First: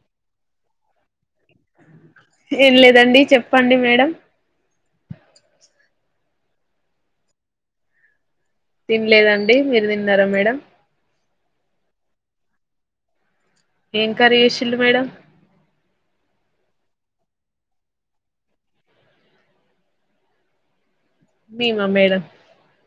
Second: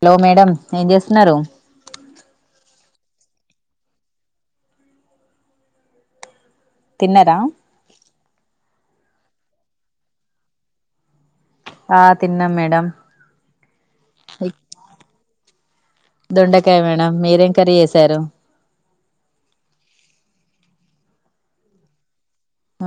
Hello madam ఏం చేస్త ఏం లేదండి చెప్పండి మేడం తిన్నరా తినలేదండి మీరు తిన్నారా మేడం ఆ తిన్నాం మేడం ఏం కరీ చేసిళు మేడం కా మేడం మీరేం కర్రి చేసారు మేమా మేడం ఆ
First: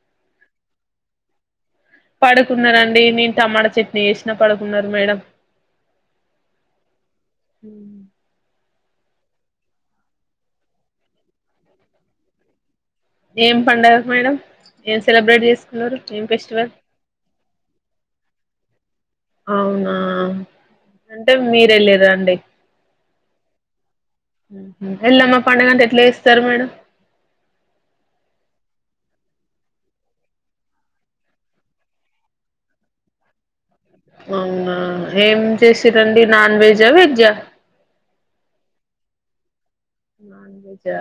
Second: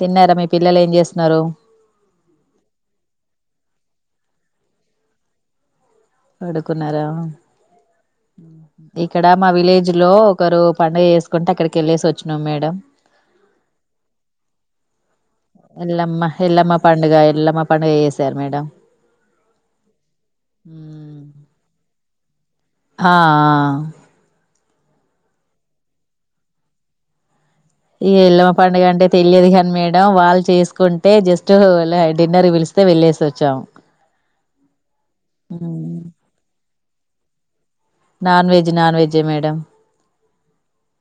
తిన్నారా? మీ పిల్లలు ఏం చేస్తున్నారు? పడుకున్నారండి నేను టమాటా చట్నీ వేసినా పడుకున్నారు మేడం. పడుకున్నారా? మ్ ఇక్కడ మా విలేజ్ లో ఒకరు పండుగ చేసుకుంటే అక్కడికి వెళ్ళేసి వచ్చినాం మేడం. ఏం పండగ మేడం ఏస్ ఎల్లమ్మ హేల్లమ్మ పండుగ ఎల్లమ పండుగ చేసారు మేడం అవునా అంటే మీరెళ్ళారా అండి హ ఆ మ్ హు ఎల్లమ్మ పండుగంటె ఎట్ల చేస్తారు మేడం? ఇగ ఎల్లమ్మ పండుగంటే తెల్యదు కానీ మేడం వాళ్ళు చేసుకుంటే జస్ట్ అలా డిన్నర్ కి పిలిస్తే వెళ్ళేసొచ్చాము. అవునా ఏం చేసిర్రండి నాన్ వెజ్ జ వెజ్జ నాన్ వెజ్ నాన్ వెజ్జె మేడం. నాన్ వెజ్జా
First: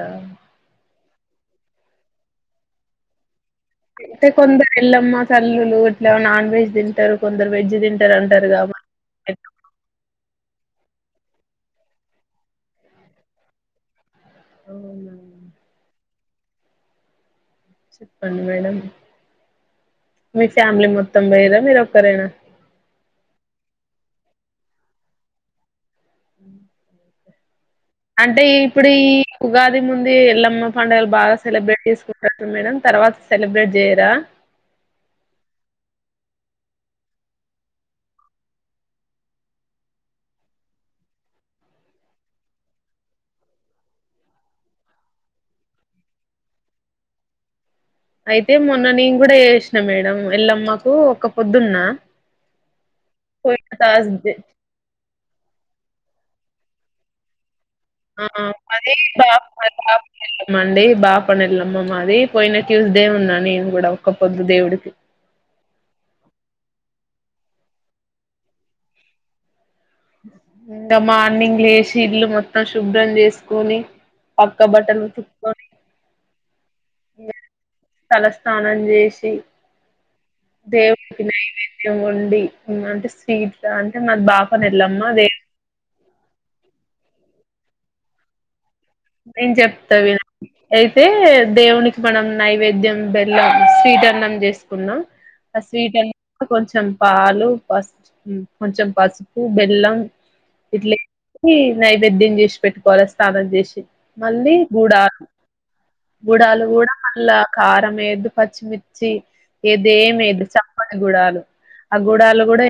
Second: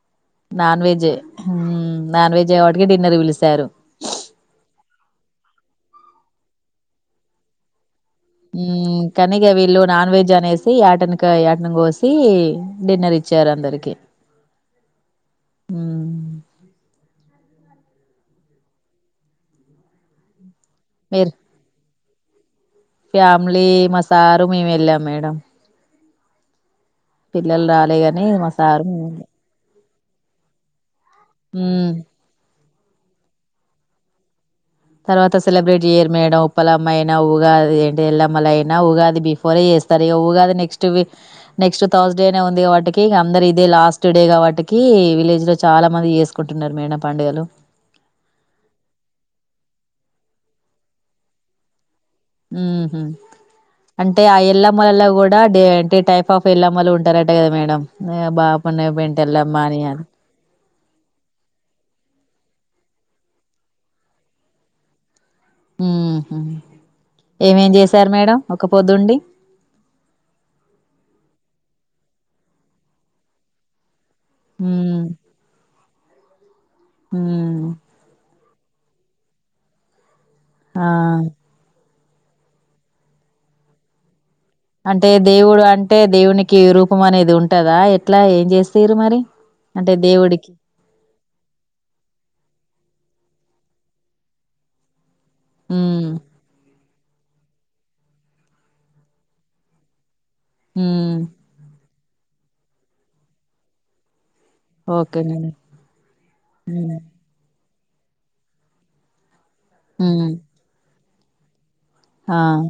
మ్మ్ నాన్ వెజ్ కాబటికే డిన్నర్కి పిలుస్తారు. అయితే కొందరు ఎల్లమ్మ తల్లులు ఇట్లా నాన్ వెజ్ తింటారు కొందరు వెజ్ తిన్ మ్మ్ తనిగ వీళ్ళు నాన్ వెజ్ అనేసి యాటని క యాటను కోసి డిన్నర్ ఇచ్చారు అందరికి. అవునా మ్మ్ చెప్పండి మేడం మిస్ ఫ్యామిలీ మొత్తం మీరు పోయిర్రా మీరు సరేనా ఫ్యామిలీ మా సారు మేమెల్లాం మేడం. మ్ పిల్లలు రాలే గాని మా సారు నేనె ది ముందు ఈ ఎల్లమ్మ పండగలు బాగా సెలబ్రేట్ హ్మ్. చేసుకుంటాండ్రు మేడం తర్వాత సెలబ్రేట్ చేయరా తర్వాత సెలబ్రేట్ చెయ్యరు మేడం. ఉప్పలమ్మ అయినా, ఊగాది, ఏంటి ఎల్లమ్మలయినా ఉగాది బిఫోరే చేస్తారు ఇగ. ఊగాది నెక్స్ట్ వి నెక్స్ట్ థర్స్ డేనే ఉంది కాబట్టికి ఇగ అందరు ఇదే లాస్ట్ డే కాబట్టికి, విలేజ్ లో చాలా మంది చేసుకుంటున్నారు మేడం పండుగలు. అయితే, మొన్న నేను కూడ చేసిన మేడం ఎల్లమ్మకు ఒక్కపొద్దున్నా. మ్మ్ హు అంటే ఆ ఎల్లమ్మలల్లో కూడా డే అంటె టైప్ ఆఫ్ ఎల్లమ్మలు ఉంటారంట కదా మేడం ఆ బాపన్న అది పెంట సామ్ ఎల్లమ్మ మా అని అని సామ్కెళ్ళామండి. బాపనెల్లమ్మ మాది పోయిన ట్యూస్డే ఉన్నా నేన్ కూడా ఒక్కపొద్దు దేవుడుకి. ఉహు ఏమేం చేశారు మేడం ఒక్కపొద్దుండి? ఇంగ మార్నింగ్ లేసి ఇల్లు మొత్తం శుభ్రం చేసుకొని, అక్క బట్టలు ఉతుకొని హ స్నాానం చేసిి ఆ దేవునీకి నైవేద్యం ఉండి అంటే స్వీట్ అంటే మా బాబ అంటే దేవుడు అంటే దేవునికి రూపం అనేది ఉంటుంది ఉంటదా ఎట్లా ఏం చేస్త నేను చెప్తా వినండి అయితే దేవునికి మనం నైవేద్యం బెల్లం స్వీటన్నం చేసుకున్నాం ఆ స్వీట్ ఉమ్ అ కొంచెం పాలు పసు కొంచెం పసుపు బెల్లం ఇట్లే ఉమ్ నైవేద్యం చేసి పెట్టుకోవాలి స్నానం చేసి మళ్ళీ గుడాలు ఓకేనండి గుడాలు కూడా ఉమ్ మళ్ళా కారం ఎద్దు పచ్చిమిర్చి ఉమ్ ఇదిమిది చప్పం గ గుడలు ఆ గుూడలు కూడా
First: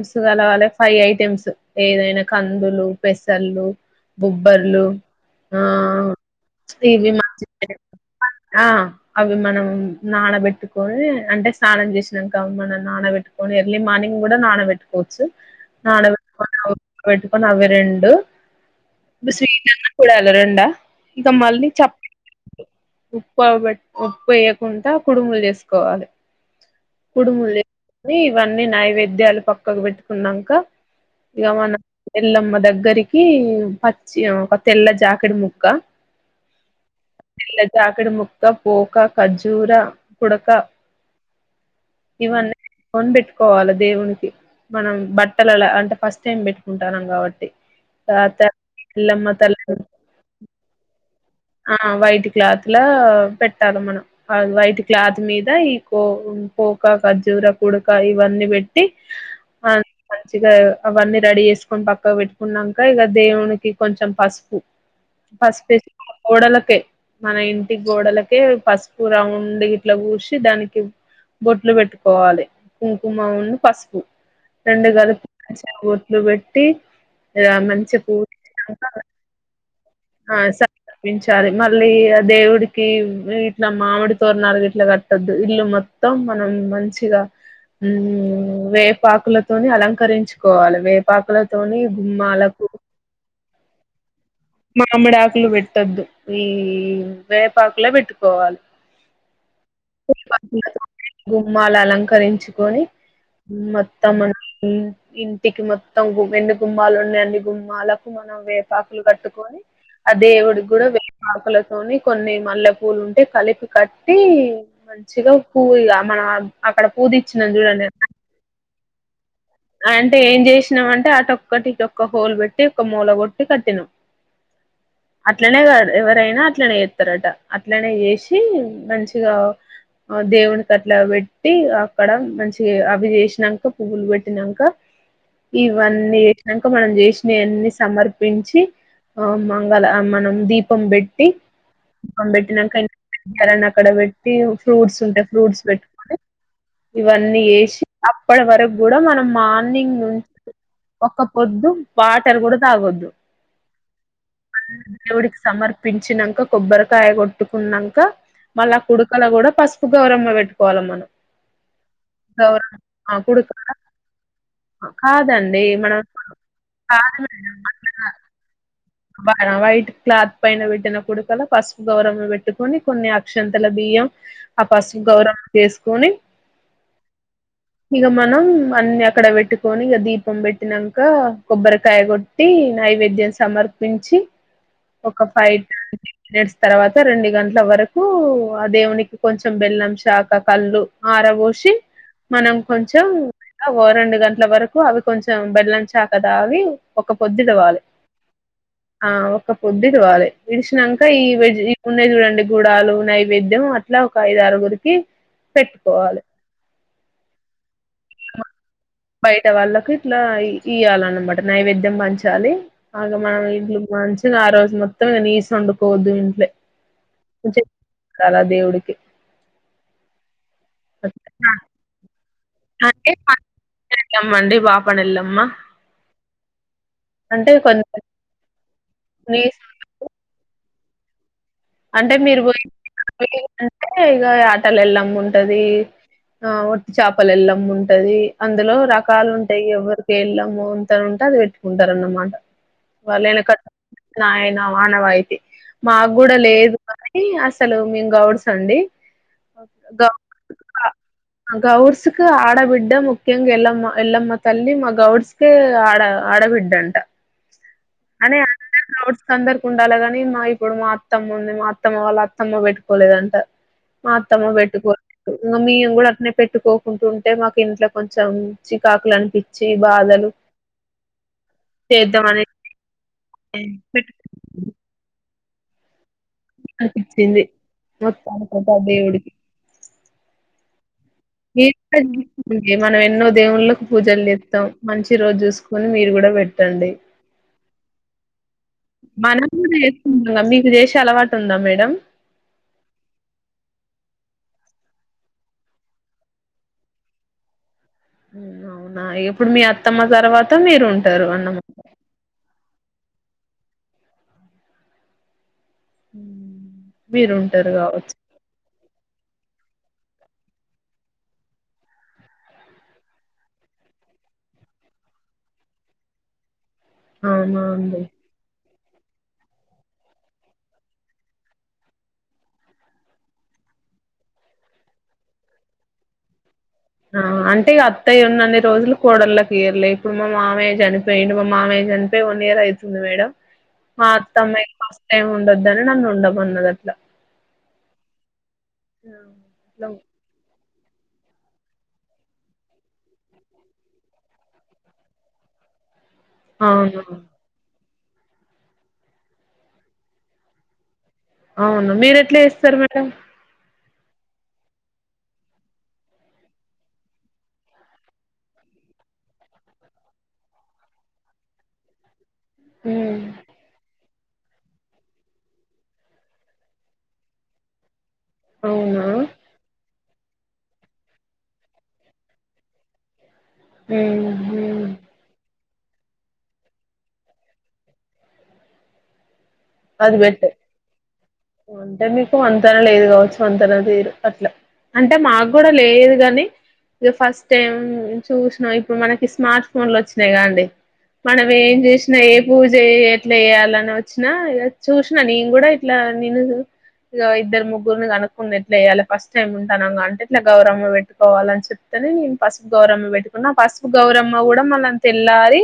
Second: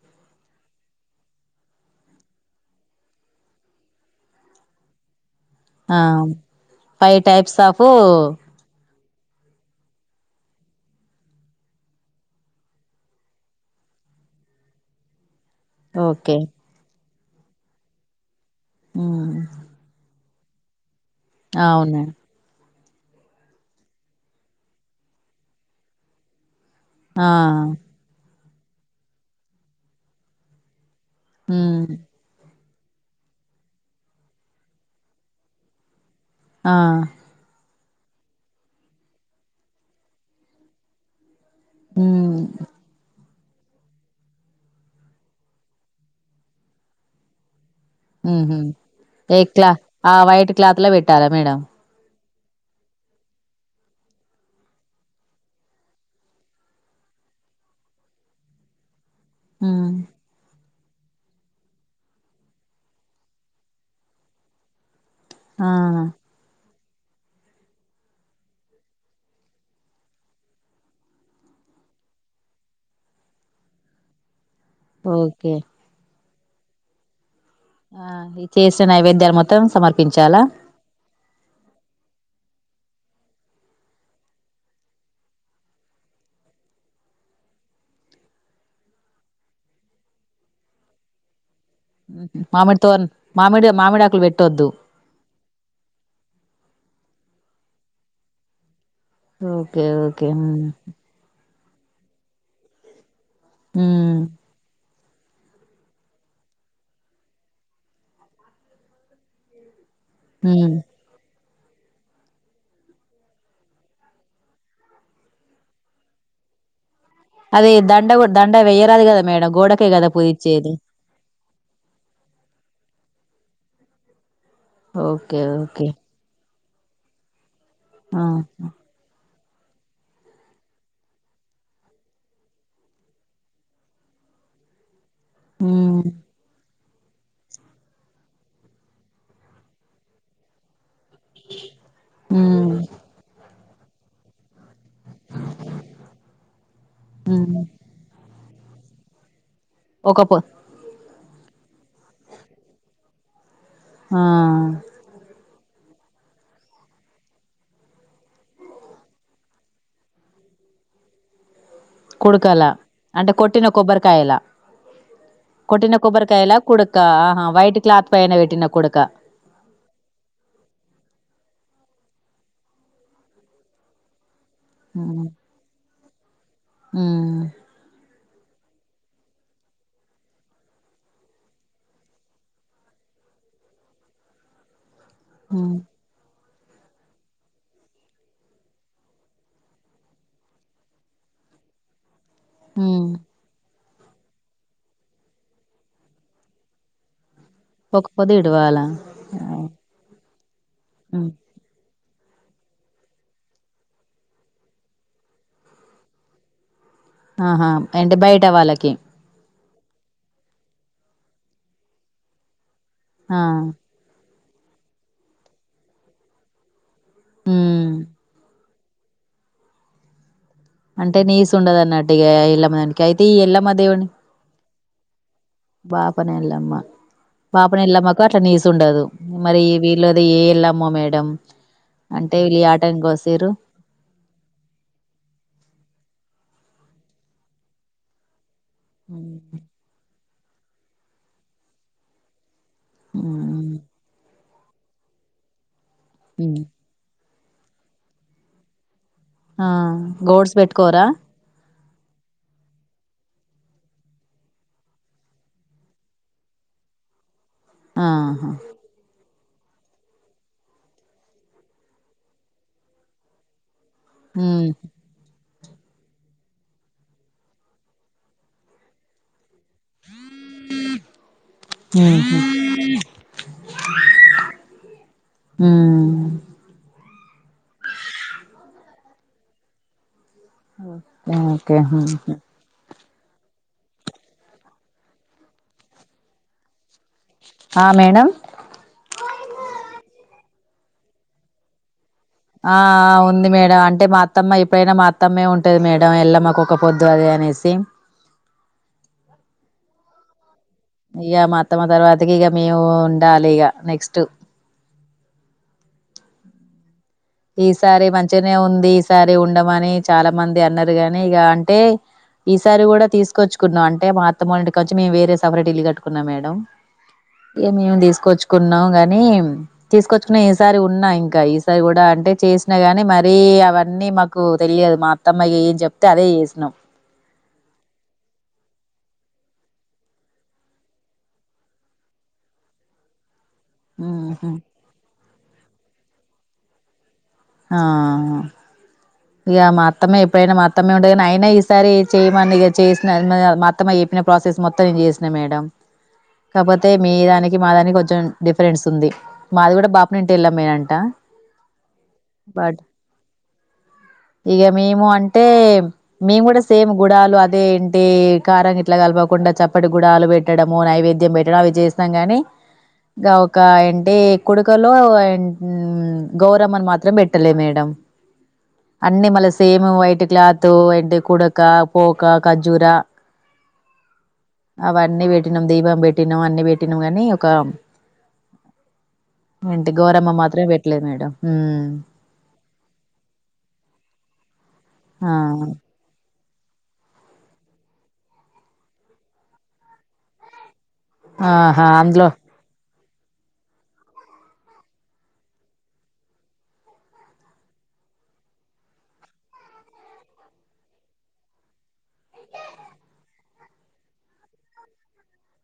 మ్స్ కలవాలే ఫైవ్ ఐటెమ్స్ ఏదైనా కందులు పెసర్ళు బుబ్బర్లు ఆ ఫైవ్ మంచి టైప్స్ ఆఫ్ ఆ అవి మనం నానబెట్టుకొని అంటే స్నానం చేసినాం కా మనం నానబెట్టుకొని ఎర్లీ మార్నింగ్ కూడా నానబెట్టుకోవచ్చు ఓకే పెట్టుకని అవి రెండు ఉమ్ బస్వీట్ అన్న ఎలరుంట ఇంక మళ్ళీ అవును చెప్ప ఉప్పు బట్ ఉప్పు వేయకుండా కుడుంగలు చేసుకోవాలి ఆ కుడుములు ఇవన్నీ నైవేద్యాలు పక్కకు పెట్టుకున్నాక ఇమనా ఉమ్ ఎలమ్ మ దగ్ దగ్గరికి పచ్చి తెల్ల జాకడ ముక్క ఆ చాకడ ముక్క పోూకా కజూర పుడక మ్మ్ ఇవ్వాళ రండి పోవాల దేవునికి మనం బట్టలల అంటే ఫస్ట్ టైం పెట్టుకుంటానం కాబట్టి తర్వాత మ్హు ఎల్లమ్మ ఏ తల్లి ఆ వైట్ క్లాత్ లో పెట్టి ఆ వైట్ క్లాత్లో పెట్టాలి మనం, వైట్ క్లాత్ మీద ఈ కో పోక ఖర్జూర పుడక ఇవన్నీ పెట్టి ఆ మ్మ్ మంచిగా అవన్నీ రెడీ చేసుకొని పక్క పెట్టుకున్నాక ఇక దేవునికి కొంచెం పసుపు ఆ పసుపు వేసి కోడలకే మన ఇంటి గోడలకే పసుపు రౌండ్ ఇట్లా పూసి దానికి బొట్లు పెట్టుకోవాలి కుంకుమ పసుపు రెండు గడప ఓకే బొట్టు బెట్టి ఆ ఈ చేసిన నైవేద్యాలు మొత్తం సమర్ప ఆ సమార్పించాలి మళ్ళీ ఆ దేవుడి ఇట్లా మామిడి తోరణాలు ఇట్లా కట్టద్దు ఇల్లు మొత్తం మనం మంచిగా ఉ వేపాకులతోని అలంకరించుకోవాలి వేపాకుల మామిడితో మామిడి మావిడాకులు పే మామిడి ఆక్లు పెట్టద్దు వేపాకులో పేట్టుకోవాలి ఓకే ఓకే మాల అలంకరించుకొని మ్మ్ మొత్తము ఉ ఇంటికి మొత్తం గు ఎన్ని గుమ్మాలు ఉన్నాయి అన్ని గుమ్మాలకు మనం వేపాకులు కట్టు కో ఆ దేవుడికి మ్మ్ కూడా వేపాకుల కొన్ని మల్లె పూలు ఉంటే కలిపి కట్టి మంచిగా పూగా మన అక్కడ పూదిచ్చినాం అది చూడండి దండ కూడా దండ వెయ్యరాదు కదా మేడం గోడకే కదా అంటే ఏం పూజిచ్చేది చేసినాం అంటే అటోక్కట్టి ఇటోక్క హోల్ పెట్టి ఒక మూల కొ కట్టను ఓకే అట్లనే ఓకే కాదు ఎవరైనా ఇట్లే పెడతారట అట్లనే ఆ వేసి మంచిగా ఆ దేవునికి అట్లా పెట్టి అక్కడ మంచి అవి చేసినంక పువ్వులు పెట్టినంక మ్మ్ ఇవన్నీ ఆ మనం చేసినయన్ని సమర్పించి ఆ మంగళ మనం దీపం పెట్ ట్టి దీపం మ్మ్ పెట్టినంక ఇంక [inaudible] అక్కడ పెట్టి ఫ్రూట్స్ ఉంటాయి ఫ్రూట్స్ పెట్టుకొ ని ఇవన్నీ మ్మ్ వేసి ఇప్పటి వరకు కూడా మనం మా ర్నింగ్ ఒక పొ ఒక్క పొద్దు వాటర్ కూడా తాగొద్దు ఆ సమర్పించినంక కొబ్బరికాయ కొట్టుకున్నాక మళ్ళా కుడుకల కూడా పసుపు గౌరమ్మ పెట్టుకోవాల మనం కుడుకలా గౌరమ్మ అంటే కుడుక కొట్టిన కొబ్బరికాయలా కాదండి కొట్టిన మనం కొబ్బరికాయలా కుడుక ఆ వైట్ క్లాత్ పైన పెట్టిన కుడ బా వైట్ క్లాత్ పైన వేటినపు డుకల ఫస్ గౌరమ్మను పెట్టుకుొని కొన్ని అక్షంతల బియ్యం ఆ పసుపు ఉమ్ గౌరమ్మ ను చేసుకోని ఉమ్ ఇగ మనం అన్ని అక్కడ పెట్టుకొని ఇక దీపం పెట్టినాక కొబ్బరికాయ కొట్టి నైవేద్యం సమర్ప వించి ఒక ఫైవ్ ఉమ్ ట్ంటీ మినిట్స్ తర్వాత రెండు గంటల వరకు ఆ దేవునికి కొంచెం బెల్లం శాక కళ్ళు ఆరబోసి మనం కొంచెం ఉమ్. ఓ రెండు గంటల వరకు అవి కొంచెం బెళ్ళంచా కదా అవి ఒక పొద్దుటవాలి ఒక్క పొద్ ఇడవాలా దూవాలే విడిచినంక ఈ వెజ్ ఇ ఉన్నాయి చూడండి గుూడాలు నైవేద్యం అట్లా ఒక ఐదారుగురికి పెట్టుకోవాలే ఆహా ఇంటి బయట వాళ్ళకి కీ ఇట్ట వాళ్ళలకు ఇట్లా ఇయ్వాలన్నమాట నైవేద్యం పంచాలి ఆల్ ఆ మనం ఇడ్లుగ్ వాంచి ఆ రోజు మొత్తం నీసు వండుకోవద్దు ఇంట్లే చి ఉమ్ కాలదేవు డుకి అంటే నీస్ ఉండదన్నట్టు ఇ ఎల్ మనికి అయితే ఈ ఎలమదేవుని పనలమ్మా బాపని ఎల్లమ్మ బాపని కొంచెం ఎల్లమ్మకు అట్లా నీస్ ఉండదు నీస్ మరి ఈ వీళ్ళద ఏ ఎలమ అమ్మో మేడం అంటే మీరు వీళ్ళు పోయి యాటానికి కోసిర్రు అంటే ఇక ఆటలు ఎళ్ళమ్మ ఉంటది ఆ వట్టి చేపలు ఎల్లమ్ ఉంటది అందులో రకాలు ఉమ్ ఉంటాయి ఎవరికేళ్ళ ంతన ఉంటే అది పెట్టుకుంటారన్నమాట వాళ్ళే ఉమ్ కట్టనా లయన మానవా అయితే మా కూడా ఉమ్. లేదు కాని అస అసలు మేము గౌడ్స్ అండి ఆ గౌడ్స్బ్ వెట్కోరా క ఆడబిడ్డ ముఖ్యంగా ఎల్లమ్మ ఎల్లమ్మ తల్లి మా గౌడ్స్ ఆడ ఆడబిడ్డ అంట ఆహా కందర్ కుండాలగాని మా ఇప్పుడు మా అత్తమ్మ ఉంది మా అత్తమ్మ వాళ్ళ అత్తమ్మ పెట్టుకోలేదంట మాత్తమ్మ ఉమ్ బెటకు వ ఇంకా మేం కూడా అట్నే పెట్టుకోకుంట ఉంటే మాకు ఇంట్లో కొంచెం చికాకులు అనిపి చ్చీ బాధలు ఉహు చేద్దామని ఉమ్ ఇచ్చింది మొత్తానికి ఐతే ఆ దేవుడికి అ [unintelligible] మనం ఎన్నో దేవుళ్ళకి పూజలు చేస్తాం మంచి రోజు చూసుకొని మీరు కూడా పెట్టండి. ఆ మేడం మనం కూడా చేసుకున్నా మీ విదేశ అలవాటు ఉందా మేడంమ్ ఆ ఉంది మేడం అంటే మా అత్తమ్మ ఎప్పుడైనా మా అత్తమ్మే ఉంటది మేడం ఎల్లమ్మకు ఒక పొద్దు అది అనేసి ఆ ఇప్పుడు మీ అత్తమ్మ తర్వాత మీరు ఉంటారు ఇగ మా అన్నమా అత్తమ్మ తర్వాతకి ఇక మేము ఉండాలి ఇగ నెక్స్ట్ మ్మ్ ఈసారి మంచిగానే ఉంది. ఈ సారి ఉండమని చాలా మంది అన్నారు గాని ఇక అంటే ఈసారి కూడా తీసుకొచ్చుకున్నాం అంటే మా అత్తమన్నిటికించెం మేము వేరే సపరేట్ ఇల్లు కట్టుకున్నాం మేడం అవునా ఇ మేము అండి తీసుకొచ్చుకో ఉన్నాం గాని తీసుకొచ్చుకునే సారి ఉన్నా ఇంకా ఈసారి కూడా అంటే చేసినా గాని మరీ అవన్నీ మాకు తెలియదు మా అత్తమ్మా ఏం చెప్తే అదే చేసినాం ఆ అంటే అత్తయ్య ఉన్న అన్ని రోజులు కోడళ్ళకి ఇయర్లే ఇప్పుడు మా మామయ్య చనిపోయిండు మా మామయ్య చనిపోయయి వన్ ఇయర్ అవుతుంది మేడం మా ఉహు అత్తమ్మాయి ఫస్ట్ టైమ్ ఉండో దన్ నన్ను ఉండమని అట్లా ఆ హా ఇగ మా అత్తమ్మ ఎప్పుడైనా మా మా అత్తమ్మె ఉంటది కానీ అయినా ఈసారి చేయమని ఇగ చేసిన మా అత్తమ్మ చెప్పిన ప్రాసెస్ మొత్తం నేను చేసినా మేడం కాపోతే అవును మీ దానికి మా దానికి కొం డిఫరెన్స్ ఉంది మాది కూడా బాపనట్టే ఎల్లెమ్మే అంట అవును మీరు ఎట్లా చేస్తరు మేడం ఇగ మేము అంటే మేము కూడా సేమ్ గుడాలు అదేంటి కారం గింట్ల కలపకుండా చప్పటి గుడాలు పెట్టడము నైవేద్యం పెట్టడం అవి చేస్తాం గాని హ్మ్. గా ఒక ఏ అంటే కుడుకలో గౌరమ్మని మాత్రం పెట్టలే మేడం అవునా అన్నీ మళ్ళ సేమ్ వై ఇంటి క్లాత్, ఎండి కుడకా, పోకా, ఖార్జురా మ్మ్ మ్మ్ పెట్టినాం దీపం పెట్టినం అన్ని పెట్టినం కానీ ఒక ఏంటి అది గౌరమ్మ బెటర్ మాత్రమే పెట్లే మేడం హ్మ్ వంతన తీరు అట్లా అంటే మాకు కూడా లేదు గాని ఇగ ఫస్ట్ టైం చూసినా ఇప్పుడు మనకి స్మార్ట్ ఫోన్లు వచ్చినాయి కా అండి మనం ఏం ఆహా చేసిన అందులో ఏ పూజ ఇట్లా యెయాలని వచ్చినా చూసిన నేను కూడా ఇట్లా నేను ఇద్దరు ముగ్గురిని కనుక్కున ఎట్లా చెయ్యాలి ఫస్ట్ టైమ్ ఉంటానాం గా అంటే ఇట్లా గౌరమ్మ పెట్టుకోవాలిని చెప్తేనే నేను పసుపు గౌరమ్మ పెట్టుకున్నా. పసుపు గౌరమ్మ కూడా మళ్ళ తెల్లారి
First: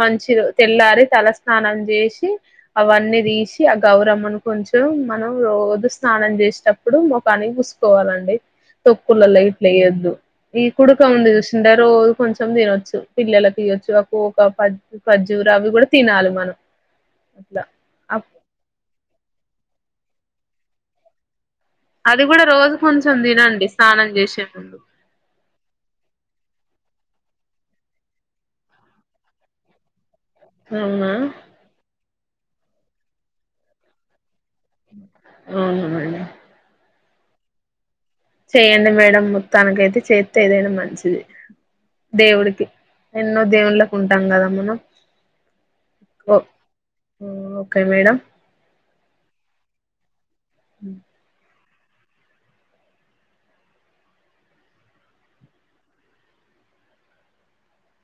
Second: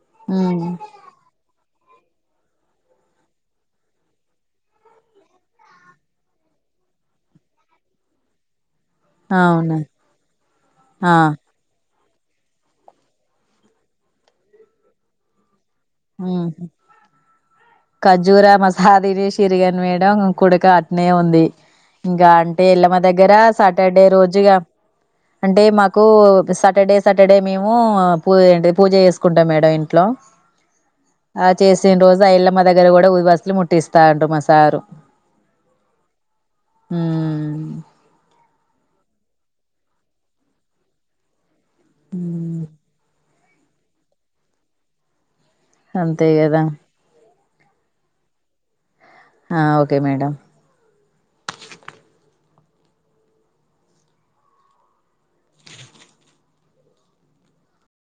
మంచిరో ఉమ్, తెల్లారి తలస్నానం చేసి అవన్నీ తీసి ఆ గౌరమ్మను కొంచెం మనం రోజు స్నానం చేసేటప్పుడు ముఖనికి పూసుకోవాలండి. తొక్కులలో ఇట్ల అవును ఎయొద్దు ఈ కుడుక ఆ, ఉంది చూసిర్రా రోజ్ కొంచెం తినొచ్చు పిల్లలకి ఇయొచ్చు ఆ కోక, ఖార్జురా అవి కూడా తినాలి మనం అట్ల జూరా మసా అది చేసిర్రు గాని మేడం కుడుక అట్నే ఉంది అది ఇంకా కూడా అంటే రోజు ఎల్లమ్మ కొంచెం దగ్గర తినండి సాటర్డే స్నానం చేసే రోజుగా ముందు అంటే మాకు సాటర్డే సాటర్డే మేము పూ ఏంటిది పూజ చేసుకుంటాం మేడం ఇంట్లో అవునా ఆ చేసిన్ రో రైలమ్మ దగ్గర కూడా ఉ వస్లు ముట్టిస్తాండ్రు, మస్ అవ్ న [unintelligible] హు చేయండి మేడం ముత్తానికైతే చేత్తే ఏదైనా మంచిది. ఉమ్ దేవుడికి ఐ ఎన్నో దేవుళ్ళుకు ఉంటాం కదా మనం. ఓ అంతేగదా. Okay madam. అ ఓకే మేడం. అ